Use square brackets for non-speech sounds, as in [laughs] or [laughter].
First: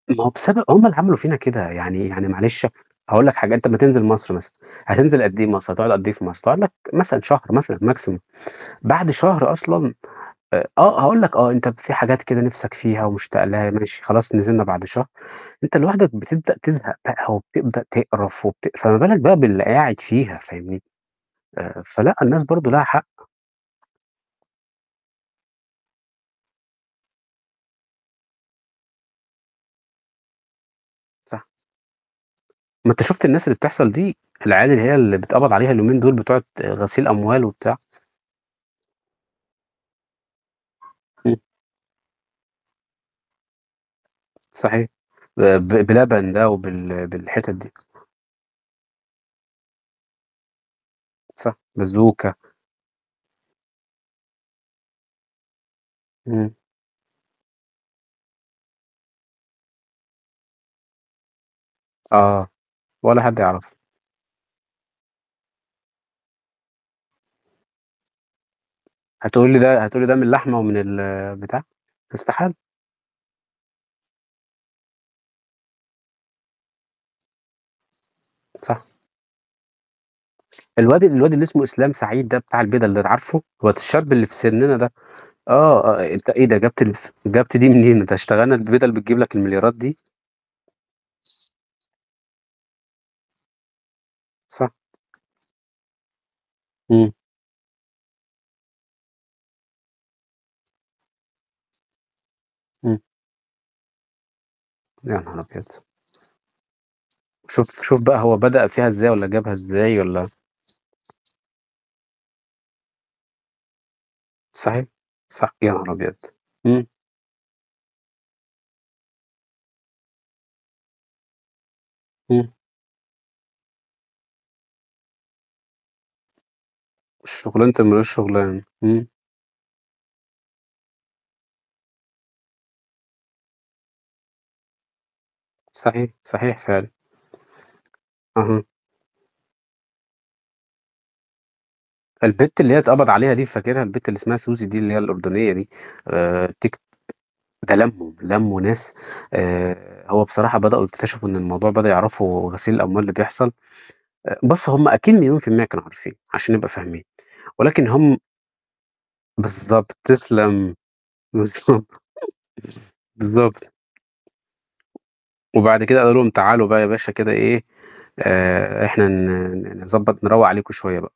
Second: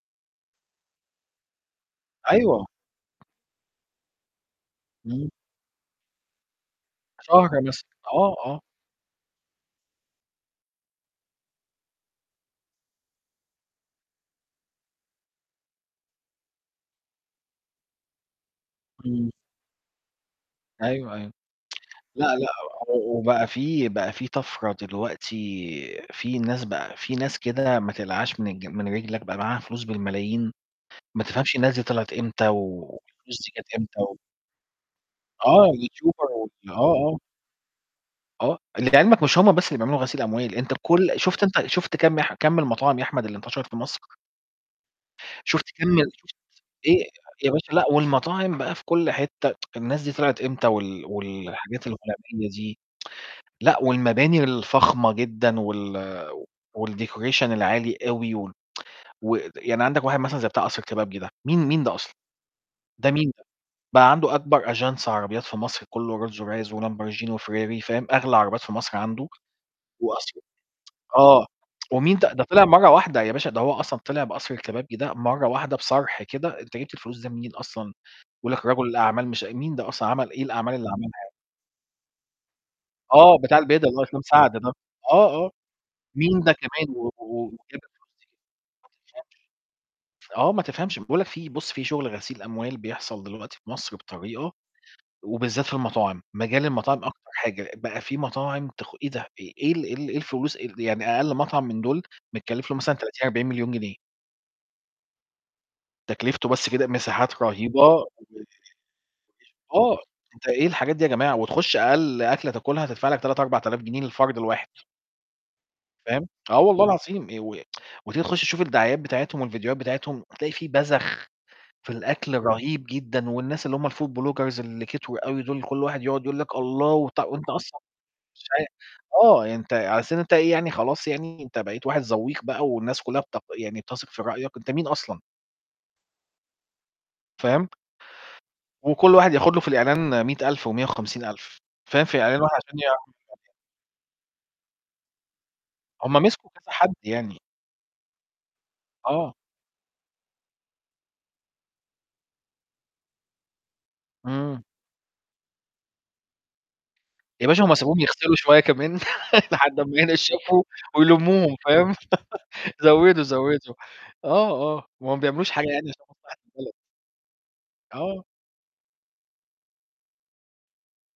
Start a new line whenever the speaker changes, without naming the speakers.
ما هو بسبب هُم اللي عملوا فينا كده. يعني يعني
أيوه.
معلش هاقول لك حاجة، أنت أمّا تنزل مصر مثلًا هتنزل
إمم.
قد إيه مصر؟ هتقعد قد إيه في مصر؟ تقعد لك مثلًا شهر
شهر
مثلًا
مثلًا.
maximum،
آه، آه.
بعد شهر أصلًا، آآ آه، هاقول لك آه، أنت في حاجات كده نفسك فيها ومشتاق لها ماشي، خلاص نزلنا بعد شهر، أنت لوحدك بتبدأ تزهق بقى وبتبدأ تقرف وبت فما بالك
إمم.
بقى باللي قاعد فيها، فاهمني؟
أيوه، أيوه.
آآ فلأ
[tsk] لأ،
الناس
لأ،
برضه لها حق.
وبقى في بقى في طفرة دلوقتي، في ناس بقى في ناس كده ما تقلعهاش من الج من رِجلك، بقى معاها فلوس بالملايين، ما
صح.
تفهمش الناس دي طلعت إمتى
ما أنت شُفت
والفلوس
الناس
دي
اللي
جات
بتحصل دي،
إمتى.
العيال اللي هي اللي بيتقبض
آه،
عليها اليومين دول،
youtuber
بتوع
و
ت
آه،
غسيل
آه.
أموال وبتاع.
آه، اللي في علمك مش هم بس اللي بيعملوا غسيل أموال، أنت كل
إمم.
شُفت أنت شُفت كم يا أح كم المطاعم يا أحمد اللي انتشرت في مصر؟
صحيح. آآ
شُفت
ب ب
كم ال
بلبن ده
إيه
وبال بالحتت
يا
دي.
باشا لأ، والمطاعم بقى في كل حتة، [tsk] الناس دي طلعت إمتى وال
صح،
والحاجات
بازوكا.
[unintelligible] دي، [tsk] لأ والمباني الفخمة جدًا وال
إمم.
والdecoration العالي أوي و [tsk] ود يعني عندك واحد مثلًا زي بتاع قصر الكبابجي ده، مين مين ده أصلًا؟
آه،
ده
ولا
مين
حد
ده؟
يعرفه.
بقى عنده أكبر أجانس عربيات في مصر كله Rolls-Royce وLamborghini وFerrari فاهم؟ أغلى عربيات في مصر عنده،
هتقول لي ده هتقول لي ده من
وقصر [tsk]
اللحمة ومن
آه،
البتاع؟
[tsk] ومين ده؟ ده
استحالة.
طلع مرّة واحدة، يا باشا ده هو أصلًا طلع بقصر الكبابجي ده مرّة واحدة، بصرح كده، أنت جِبت الفلوس دي منين أصلًا؟ بيقول لك رجل
صح.
الأعمال مش مين ده أصلًا؟ عمل إيه الأعمال اللي
الواد
عملها يعني؟
الواد اللي اسمه إسلام سعيد ده بتاع البِدل ده،
آه
عارفه؟
بتاع
الواد
البِدل اللي هو
الشاب
اسلام
اللي في
سعد ده.
سننا ده،
آه، آه.
آه، آآ أنت
مين
إيه
ده
ده؟ جِبت
كمان؟ و
الف جِبت دي
وكده.
منين؟ أنت
[unintelligible]
هتشتغلنا، البِدل بتجيب لك المليارات دي؟
آه، ما تفهمش، باقول لك في بُص في شغل غسيل أموال بيحصل دلوقتي في مصر بطريقة،
صح.
وبالذات في المطاعم، مجال المطاعم
إمم.
أكتر حاجة، بقى في مطاعم تخ إيه ده؟ إيه ال إيه ال إيه الفلوس ال يعني أقل مطعم من دول متكلف له مثلًا
إمم.
30، 40.000.000 جنيه.
يا نهار أبيض!
تكلفته بس كده، مساحات
شوف
رهيبة
شوف
آآ
بقى هو بدأ فيها إزاي، والَّا جابها
آه،
إزاي والَّا.
أنت إيه الحاجات دي يا جماعة؟ وتخش أقل أكلة تاكلها تدفع لك 3، 4000 جنيه للفرد الواحد.
صحيح، صح. يا نهار أبيض!
فاهم؟ آه والله
إمم.
العظيم آآ و [tsk] وتيجي تخش تشوف الدعايات بتاعتهم والفيديوهات بتاعتهم تلاقي في بزخ في الأكل
إمم.
رهيب جدًا والناس اللي هُم الfood bloggers اللي كتروا أوي دول، كل واحد يقعد يقول لك الله، وطع وأنت
شغلانة
أصلًا
اللي ما لهوش
مش
شغلانة.
عا
إمم.
آه، أنت على أساس إن أنت إيه يعني خلاص يعني أنت بقيت واحد ذوّيق بقى والناس كلها بت يعني بتثق في رأيك؟ أنت مين أصلًا؟
صحيح، صحيح فعلًا.
فاهم؟
اهم.
وكل واحد ياخد له في الإعلان 100.000 و150.000 فاهم؟ في إعلان واحد
البت اللي هي
عشان
اتقبض عليها
[unintelligible]
دي فاكرها؟ البت اللي اسمها سوزي دي اللي هي الأردنية دي،
هُم مسكوا
آآ
كذا
تيك
حد يعني.
ده لموا لموا ناس
آه.
آآ، هو بصراحة بدأوا يكتشفوا إن الموضوع بدأوا يعرفوا غسيل الأموال اللي بيحصل. آآ
إمم.
بس هُم أكيد مليون في المِيّة كانوا عارفين عشان نبقى فاهمين.
يا باشا هُم
ولكن
سابوهم
هُم
يغسلو شوية كمان لحد
بالضبط،
ما ينشّفوا
تسلم.
ويلموهم
بالضبط،
فاهم؟ [laughs]
[chuckles]
زودوا،
بالضبط.
زودوا، آه، آه، وما بيعملوش حاجة
وبعد
يعني
كده
عشان
قالوا لهم
مصلحة
تعالوا
البلد.
بقى يا باشا كده إيه،
آه.
آآ إحنا ن نضبّط نروّق عليكم شوية بقى.